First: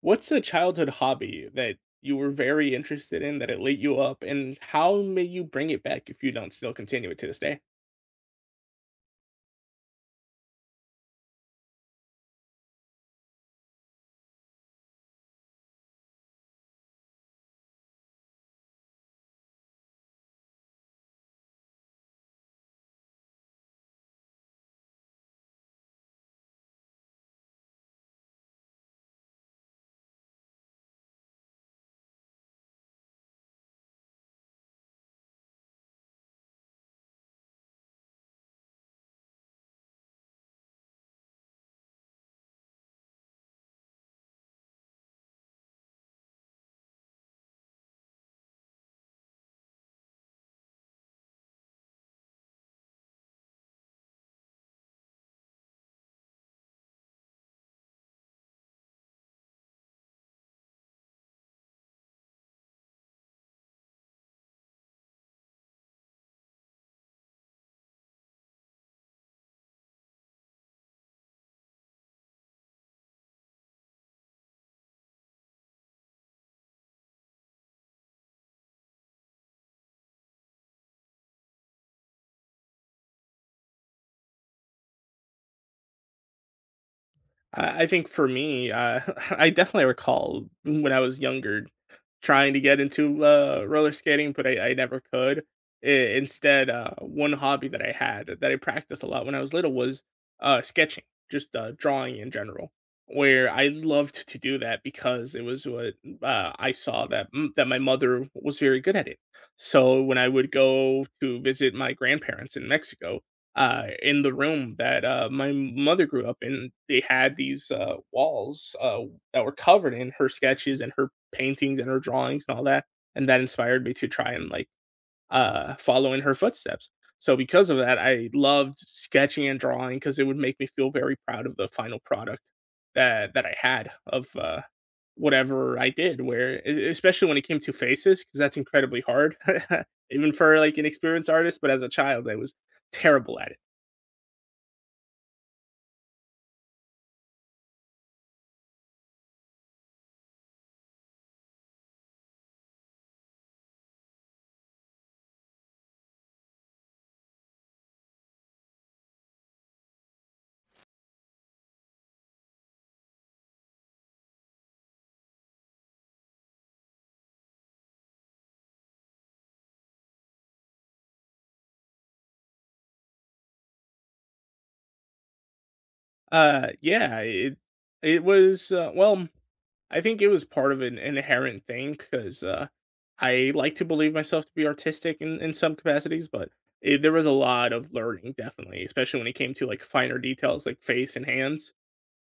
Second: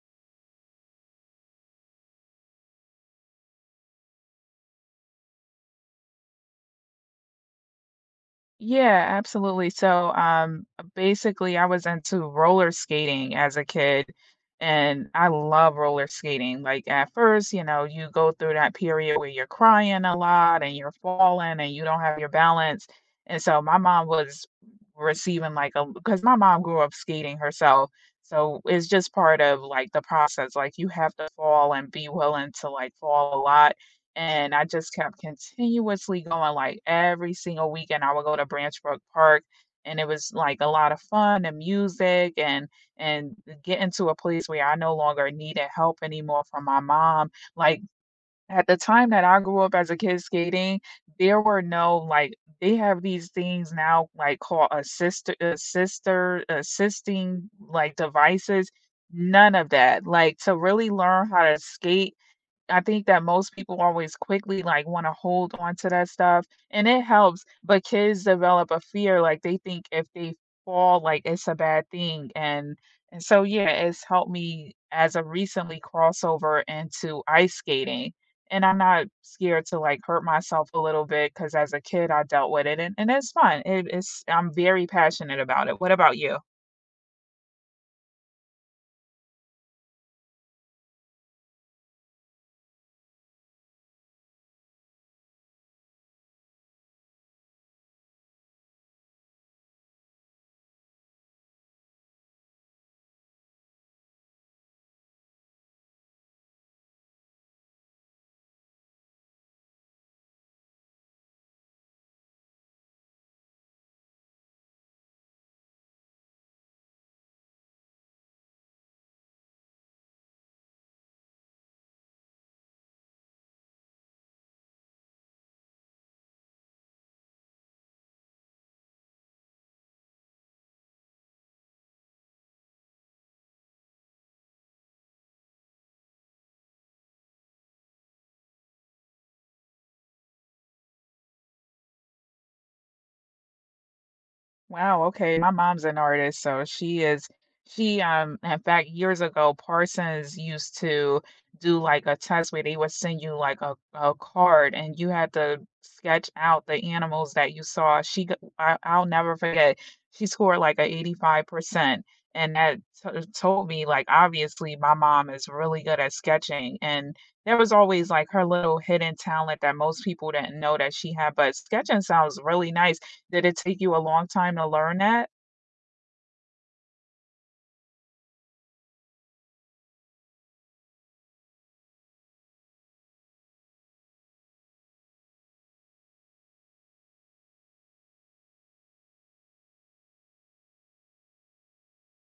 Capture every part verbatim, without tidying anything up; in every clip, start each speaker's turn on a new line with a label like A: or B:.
A: What's a childhood hobby that you were very interested in that it lit you up, and how may you bring it back if you don't still continue it to this day?
B: Yeah, absolutely. So, um, basically, I was into roller skating as a kid, and I love roller skating. Like, at first, you know, you go through that period where you're crying a lot and you're falling and you don't have your balance. And so, my mom was receiving like a because my mom grew up skating herself. So, it's just part of like the process. Like, you have to fall and be willing to like fall a lot, and I just kept continuously going, like, every single weekend, I would go to Branch Brook Park, and it was, like, a lot of fun and music and and getting to a place where I no longer needed help anymore from my mom. Like, at the time that I grew up as a kid skating, there were no, like, they have these things now, like, called assist assister assisting, like, devices. None of that. Like, to really learn how to skate, I think that most people always quickly, like, wanna hold on to that stuff, and it helps, but kids develop a fear, like, they think if they fall, like, it's a bad thing, and and so, yeah, it's helped me as of recently crossover into ice skating, and I'm not scared to, like, hurt myself a little bit because as a kid, I dealt with it, and and it's fun. It it's I'm very passionate about it. What about you?
A: I I think for me, uh, I definitely recall when I was younger trying to get into uh, roller skating, but I, I never could. I- instead, uh, one hobby that I had that I practiced a lot when I was little was uh, sketching, just uh, drawing in general, where I loved to do that because it was what uh, I saw that m- that my mother was very good at it. So when I would go to visit my grandparents in Mexico, uh, in the room that uh, my mother grew up in. They had these uh, walls uh, that were covered in her sketches and her paintings and her drawings and all that. And that inspired me to try and like uh, follow in her footsteps. So because of that, I loved sketching and drawing because it would make me feel very proud of the final product that that I had of uh, whatever I did. Where e- especially when it came to faces, because that's incredibly hard, even for like an experienced artist. But as a child, I was terrible at it.
B: Wow, okay, my mom's an artist, so she is she, um, in fact, years ago, Parsons used to do, like, a test where they would send you, like, a a card, and you had to sketch out the animals that you saw. She g I I'll never forget, she scored, like, a eighty-five percent, and that to told me, like, obviously, my mom is really good at sketching, and there was always, like, her little hidden talent that most people didn't know that she had, but sketching sounds really nice. Did it take you a long time to learn that?
A: Uh, yeah, it it was, uh, well, I think it was part of an inherent thing because uh, I like to believe myself to be artistic in, in some capacities, but it, there was a lot of learning, definitely, especially when it came to like finer details like face and hands.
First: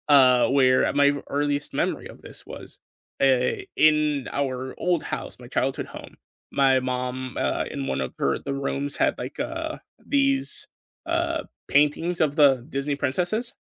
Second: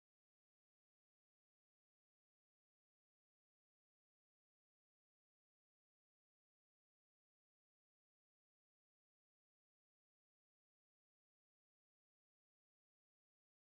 A: Uh, where my earliest memory of this was uh, in our old house, my childhood home. My mom, uh, in one of her the rooms, had like uh, these uh, paintings of the Disney princesses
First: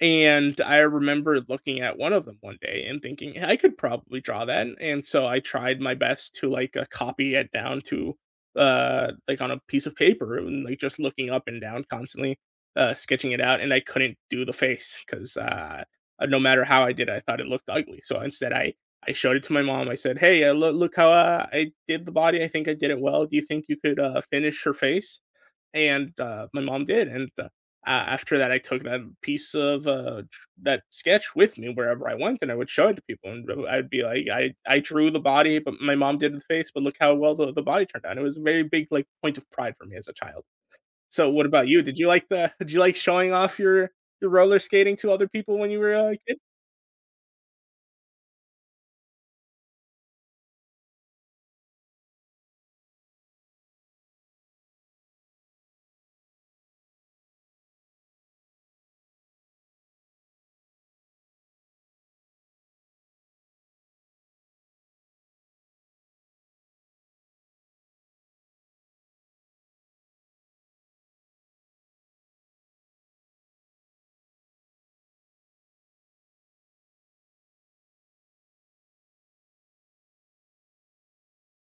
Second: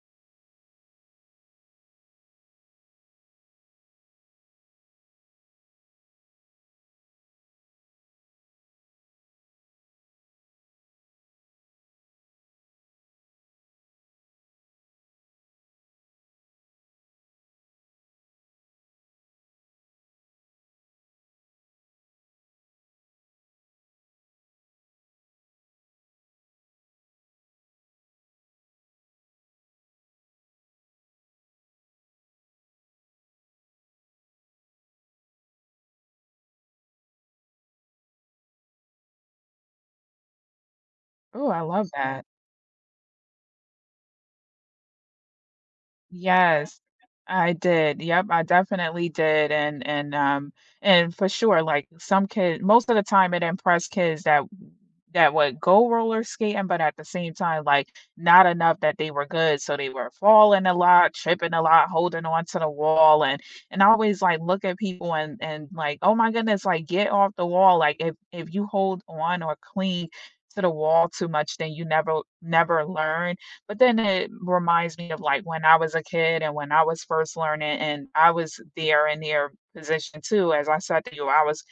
A: and I remember looking at one of them one day and thinking, "Hey, I could probably draw that." And so I tried my best to, like, uh, copy it down to, uh, like, on a piece of paper and, like, just looking up and down constantly, uh, sketching it out, and I couldn't do the face 'cause, uh, uh, no matter how I did it, I thought it looked ugly. So instead, I I showed it to my mom. I said, "Hey, uh, loo look how, uh, I did the body. I think I did it well. Do you think you could, uh, finish her face?" And, uh, my mom did, and, uh, a after that, I took that piece of, uh, tr that sketch with me wherever I went, and I would show it to people, and i I'd be like, "I I drew the body, but my mom did the face, but look how well the the body turned out." It was a very big, like, point of pride for me as a child. So, what
B: Oh, I
A: about you?
B: love
A: Did you
B: that.
A: like the did you like showing off your your roller skating to other people when you were a kid?
B: Yes, I did. Yep, I definitely did, and and um and for sure, like some kids. Most of the time it impressed kids that that would go roller skating, but at the same time, like not enough that they were good, so they were falling a lot, tripping a lot, holding on to the wall, and and I always like look at people and and like, oh my goodness, like get off the wall. Like if if you hold on or cling to the wall too much, then you never never learn, but then it reminds me of, like, when I was a kid and when I was first learning, and I was there in their position too, as I said to you, I was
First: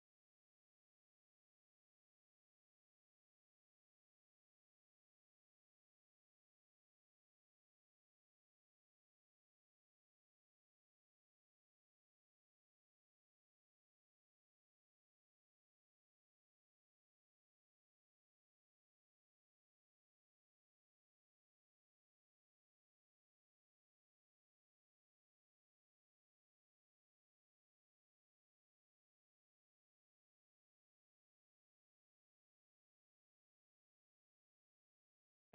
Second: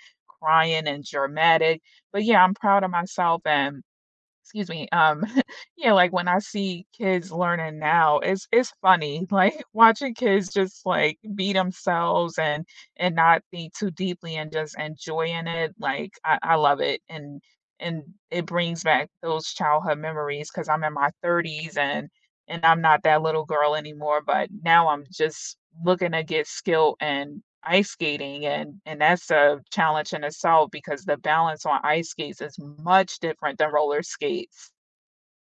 B: crying and dramatic, but yeah, I'm proud of myself and excuse me, um, yeah, like, when I see kids learning now, it's it's funny, like, watching kids just, like, be themselves and and not think too deeply and just enjoying it, like, I I love it, and and it brings back those childhood memories because 'cause I'm in my thirties, and and I'm not that little girl anymore, but now I'm just looking to get skilled in ice skating, and and that's a challenge in itself because the balance on ice skates is much different than roller skates.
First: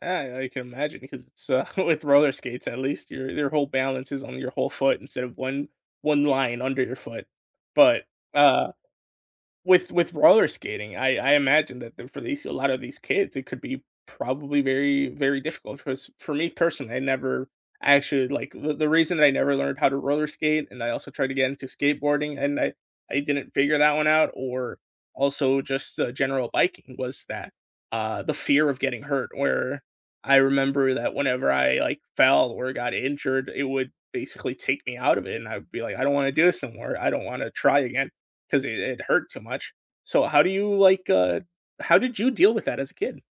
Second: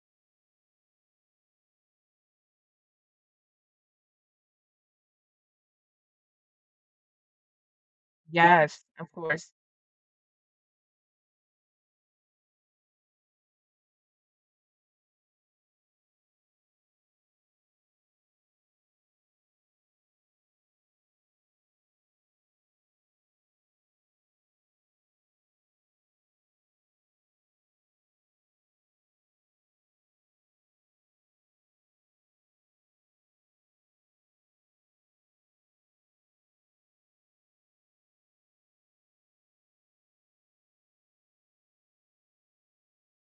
A: Yeah, I can imagine because it's, uh, with roller skates, at least your your whole balance is on your whole foot instead of one one line under your foot, but,
B: Yeah.
A: uh
B: Yes, of course.
A: With with roller skating, I I imagine that the for these a lot of these kids, it could be probably very, very difficult. Cause for me personally, I never actually like, the the reason that I never learned how to roller skate, and I also tried to get into skateboarding, and I I didn't figure that one out, or also just, uh, general biking was that, uh, the fear of getting hurt, where I remember that whenever I, like, fell or got injured, it would basically take me out of it, and I would be like, "I don't wanna do this anymore, I don't wanna try again." 'Cause it it hurt too much. So how do you, like, uh how did you deal with that as a kid?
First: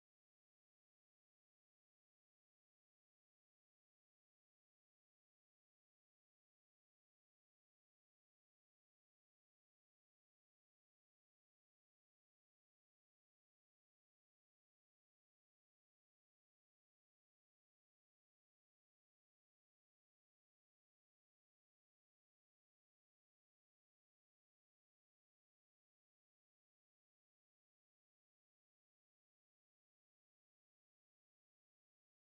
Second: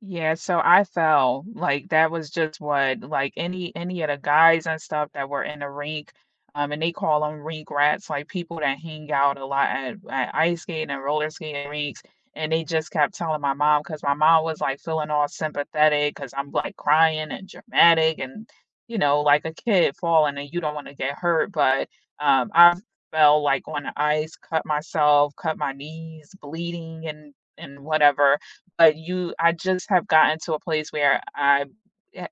B: Yeah, so I fell, like, that was just what like, any any of the guys and stuff that were in the rink, um, and they call 'em rink rats, like, people that hang out a lot at at ice skating and roller skating rinks, and they just kept telling my mom because my mom was, like, feeling all sympathetic because 'cause I'm, like, crying and dramatic and, you know, like a kid falling and you don't wanna get hurt, but, um, I fell, like, on the ice, cut myself, cut my knees, bleeding and and whatever, but you I just have gotten to a place where I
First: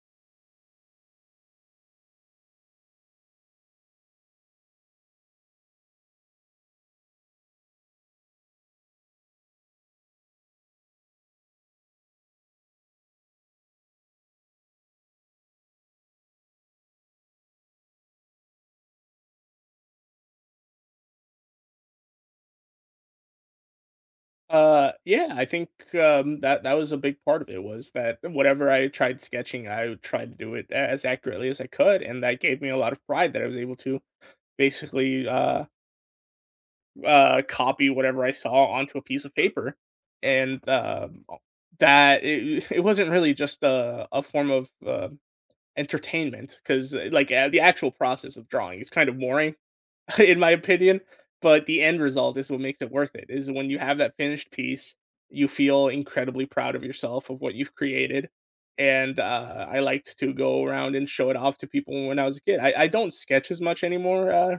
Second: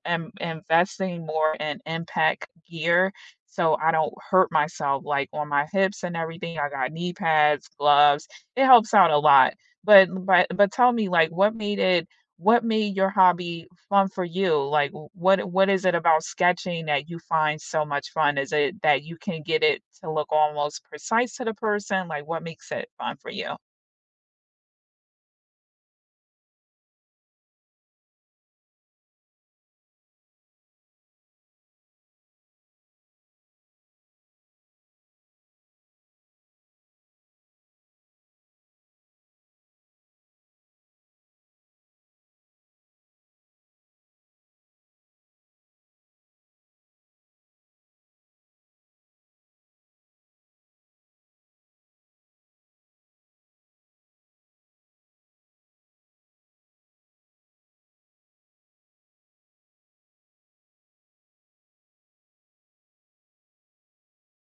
B: am investing more in impact gear so I don't hurt myself like on my hips and everything. I got knee pads, gloves. It helps out a lot. But but but tell me like what made it what made your hobby fun for you? Like what what is it about sketching that you find so much fun? Is it that you can get it to look almost precise to the person? Like what makes it fun for you?
A: Uh, yeah, I think, um, that that was a big part of it was that whatever I tried sketching, I tried to do it as accurately as I could, and that gave me a lot of pride that I was able to basically, uh uh, copy whatever I saw onto a piece of paper, and um, that it, it wasn't really just a, a form of uh, entertainment because like uh, the actual process of drawing is kind of boring in my opinion. But the end result is what makes it worth it. Is when you have that finished piece, you feel incredibly proud of yourself of what you've created. And uh, I liked to go around and show it off to people when I was a kid. I, I don't sketch as much anymore uh,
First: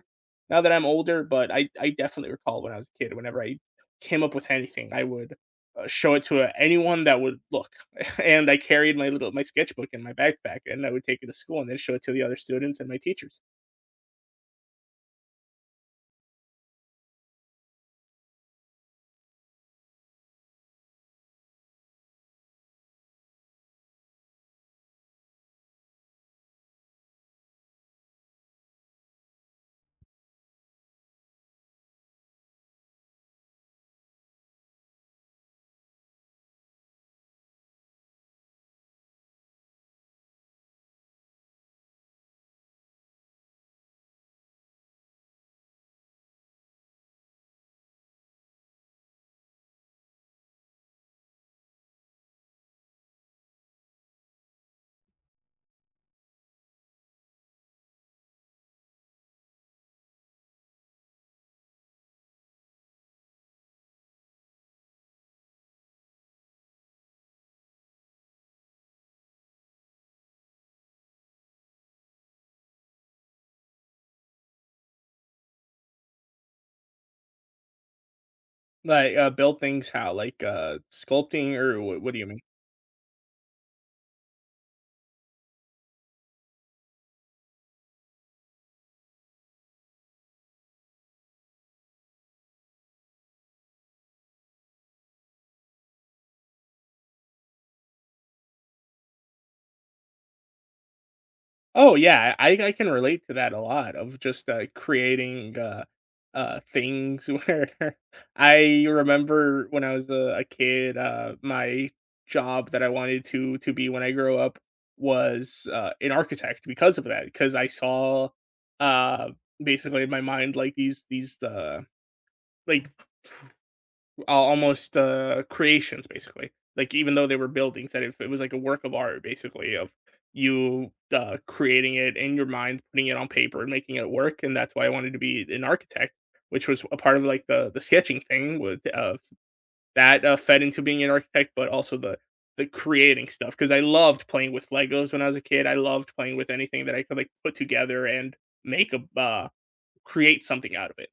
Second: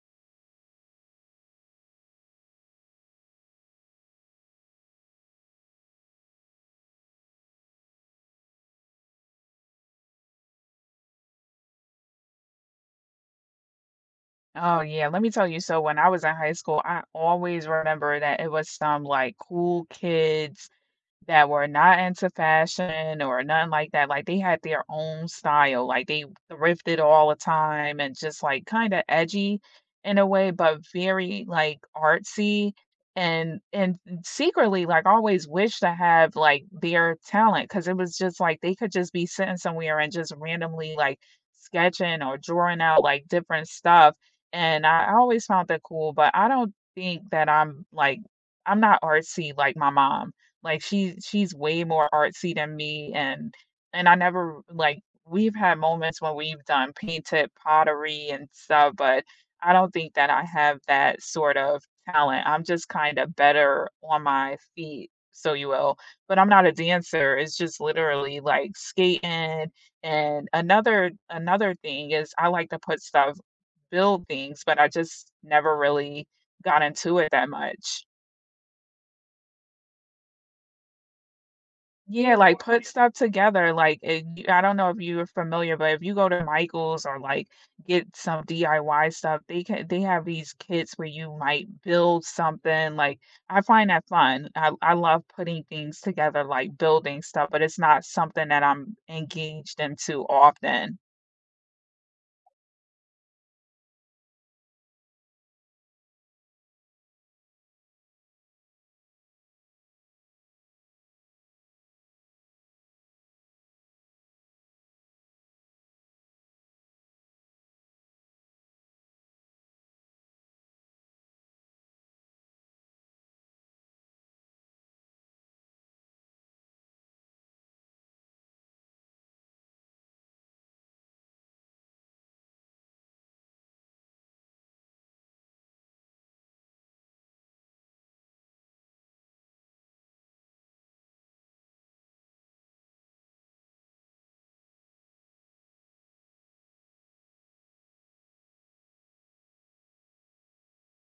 A: now that I'm older, but I, I definitely recall when I was a kid, whenever I came up with anything, I would uh, show it to uh, anyone that would look. And I carried my little my sketchbook in my backpack, and I would take it to school and then show it to the other students and my teachers.
B: Oh, yeah, let me tell you, so when I was in high school, I always remember that it was some, like, cool kids that were not into fashion or nothing like that, like, they had their own style, like, they thrifted all the time and just, like, kinda edgy in a way, but very, like, artsy, and and secretly, like, I always wished to have, like, their talent because it was just, like, they could just be sitting somewhere and just randomly, like, sketching or drawing out, like, different stuff, and I I always found that cool, but I don't think that I'm, like, I'm not artsy like my mom. Like, she she's way more artsy than me, and and I never like, we've had moments when we've done painted pottery and stuff, but I don't think that I have that sort of talent. I'm just kinda better on my feet, so you will, but I'm not a dancer. It's just literally, like, skating, and another another thing is I like to put stuff build things, but I just never really got into it that much.
A: Like, uh, build things how? Like, uh, sculpting or what what do you
B: Yeah,
A: mean?
B: like, put stuff together, like, and I don't know if you're familiar, but if you go to Michael's or, like, get some D I Y stuff, they can they have these kits where you might build something, like, I find that fun. I I love putting things together, like, building stuff, but it's not something that I'm engaged into often.
A: Oh, yeah, I I can relate to that a lot of just, uh, creating, uh uh, things where I remember when I was a a kid, uh, my job that I wanted to to be when I grow up was, uh, an architect because of that because I saw, uh, basically in my mind, like, these these, uh, like uh, almost uh, creations basically. Like even though they were buildings, that if it was like a work of art basically of you uh, creating it in your mind, putting it on paper, and making it work. And that's why I wanted to be an architect, which was a part of like the the sketching thing with uh, that uh, fed into being an architect, but also the the creating stuff because I loved playing with Legos when I was a kid. I loved playing with anything that I could like put together and make a uh, create something out of it.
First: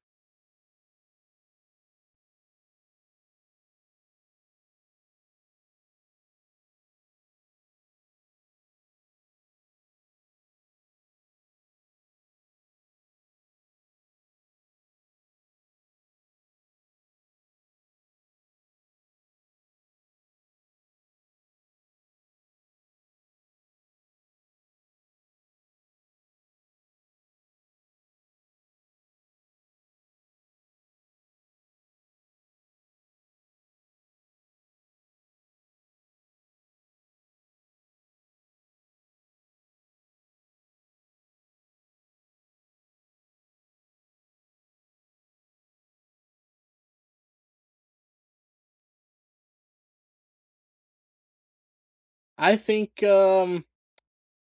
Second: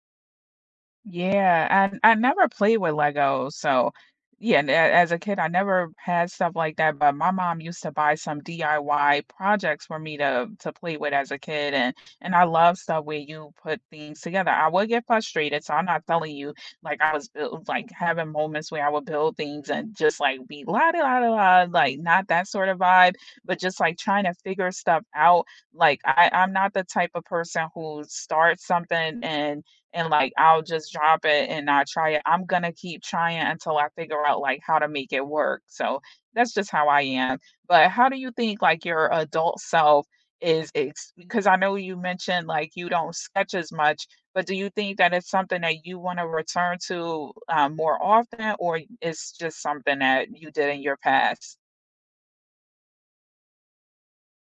B: Yeah, I I never played with Legos, so yeah, and a as a kid, I never had stuff like that, but my mom used to buy some D I Y projects for me to to play with as a kid, and and I love stuff where you put things together. I would get frustrated, so I'm not telling you like I was built like having moments where I would build things and just like be la da la da la, like not that sort of vibe, but just like trying to figure stuff out. Like I I'm not the type of person who starts something and and like I'll just drop it and not try it. I'm gonna keep trying until I figure out like how to make it work. So that's just how I am. But how do you think like your adult self is ex- because I know you mentioned like you don't sketch as much, but do you think that it's something that you want to return to uh, more often, or it's just something that you did in your past?
A: I think um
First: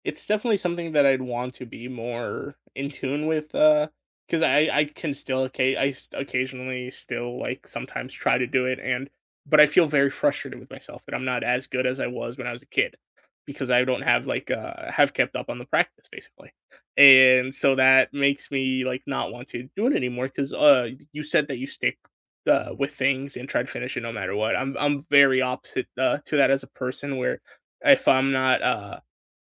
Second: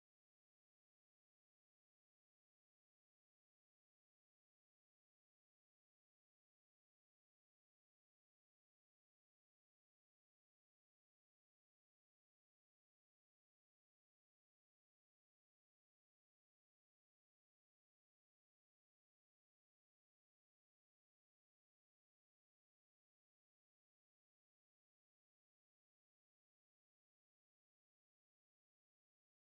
A: it's definitely something that I'd want to be more in tune with, uh, because I I can still occa I s occasionally still, like, sometimes try to do it and but I feel very frustrated with myself that I'm not as good as I was when I was a kid because I don't have, like, uh have kept up on the practice, basically, and so that makes me, like, not want to do it anymore. Cause uh, you said that you stick, uh, with things and try to finish it no matter what. I'm I'm very opposite, uh, to that as a person where if I'm not, uh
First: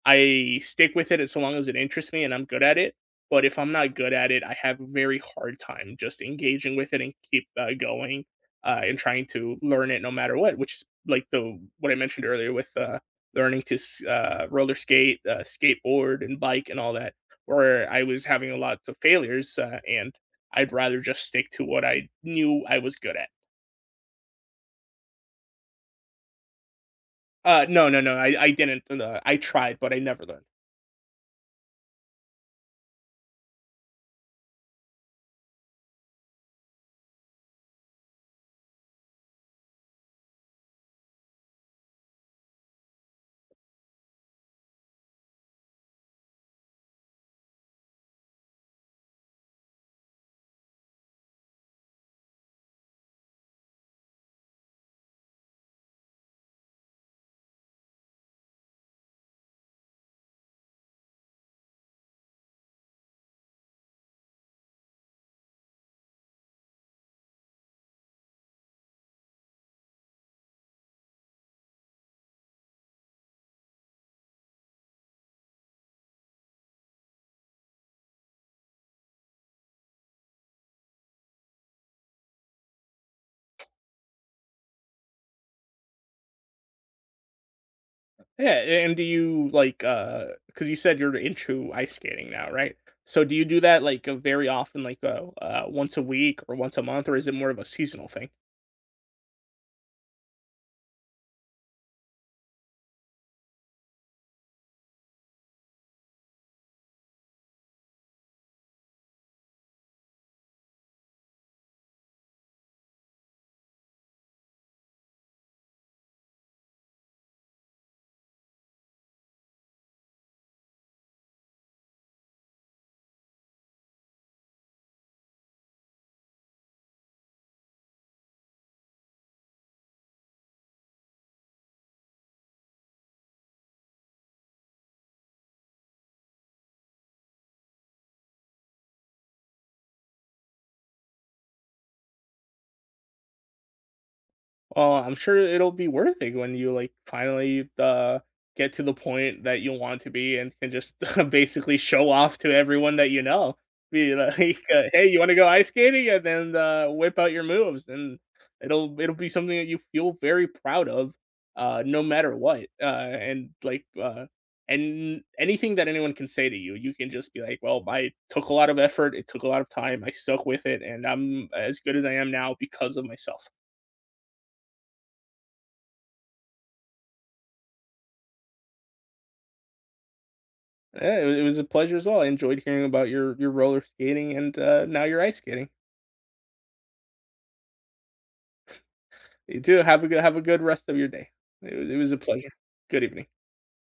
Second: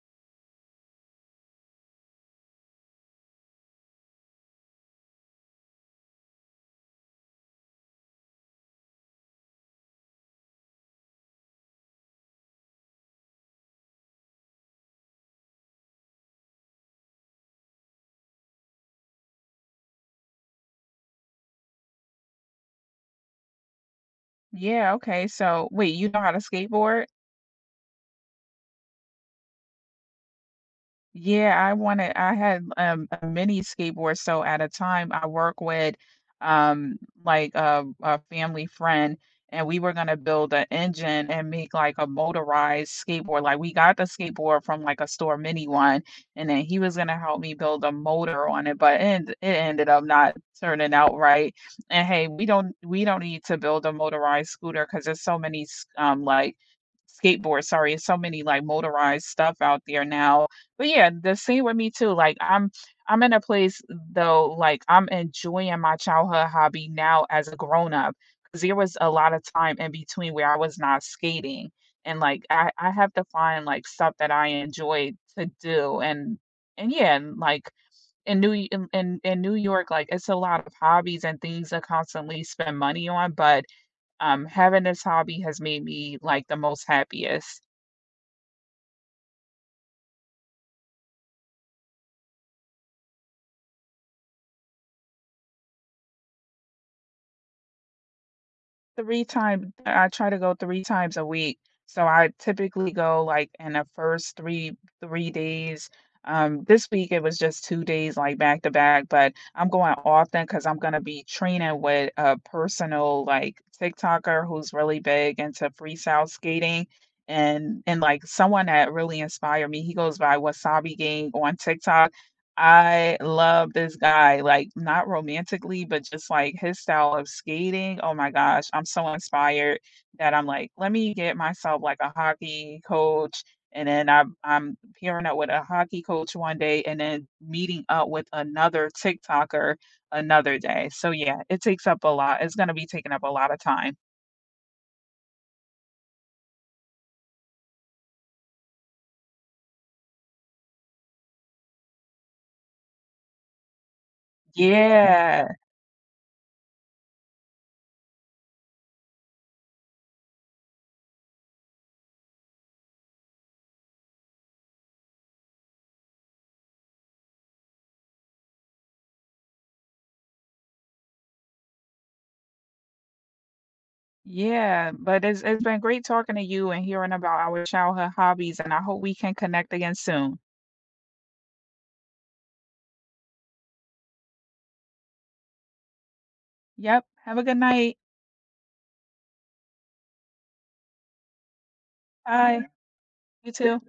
A: I stick with it as long as it interests me and I'm good at it. But if I'm not good at it, I have a very hard time just engaging with it and keep uh, going uh, and trying to learn it no matter what, which is like the what I mentioned earlier with uh, learning to s- uh, roller skate, uh, skateboard, and bike and all that, where I was having lots of failures uh, and I'd rather just stick to what I knew I was good at.
B: Yeah, okay. So wait, you know how to skateboard?
A: Uh, no, no, no, I, I didn't. Uh, I tried, but I never learned.
B: Yeah, I wanted I had, um, a mini skateboard, so at a time I work with, um, like, a a family friend, and we were gonna build an engine and make, like, a motorized skateboard, like, we got the skateboard from, like, a store mini one, and then he was gonna help me build a motor on it, but end it ended up not turning out right, and, hey, we don't we don't need to build a motorized scooter because there's so many s um, like, skateboard, sorry, it's so many like motorized stuff out there now. But yeah, the same with me too. Like I'm I'm in a place though, like I'm enjoying my childhood hobby now as a grown up. Cause there was a lot of time in between where I was not skating. And like I, I have to find like stuff that I enjoy to do. And and yeah, and like in New in, in in New York, like it's a lot of hobbies and things to constantly spend money on. But um, having this hobby has made me like the most happiest.
A: Yeah, and do you like uh cuz you said you're into ice skating now, right? So do you do that like uh, very often like uh, uh once a week or once a month or is it more of a seasonal thing?
B: three times I try to go three times a week. So I typically go like in the first three three days. Um, this week it was just two days like back to back, but I'm going often because I 'cause I'm gonna be training with a personal like TikToker who's really big into freestyle skating and and like someone that really inspired me. He goes by Wasabi Gang on TikTok. I love this guy, like, not romantically, but just, like, his style of skating, oh my gosh, I'm so inspired that I'm like, "Let me get myself, like, a hockey coach," and then I'm I'm pairing up with a hockey coach one day and then meeting up with another TikToker another day, so yeah, it takes up a lot it's gonna be taking up a lot of time.
A: Well, I'm sure it'll be worth it when you, like, finally, uh, get to the point that you want to be and can just basically show off to everyone that you know. Be like, uh, "Hey, you wanna go
B: Yeah,
A: ice skating?" And then, uh, whip out your moves, and it'll it'll be something that you feel very proud of, uh, no matter what, uh, and, like, uh and anything that anyone can say to you, you can just be like, "Well, I took a lot of effort, it took a lot of time, I stuck with it, and I'm as good as I am now because of myself."
B: yeah, but it's it's been great talking to you and hearing about our childhood hobbies, and I hope we can connect again soon.
A: Yeah, it wa it was a pleasure as well. I enjoyed hearing about your your roller skating and, uh, now your ice skating.
B: Yep. Have a good night.
A: You too. Have a good have a good rest of your day. It was it was a pleasure.
B: Bye.
A: Good evening.
B: You too.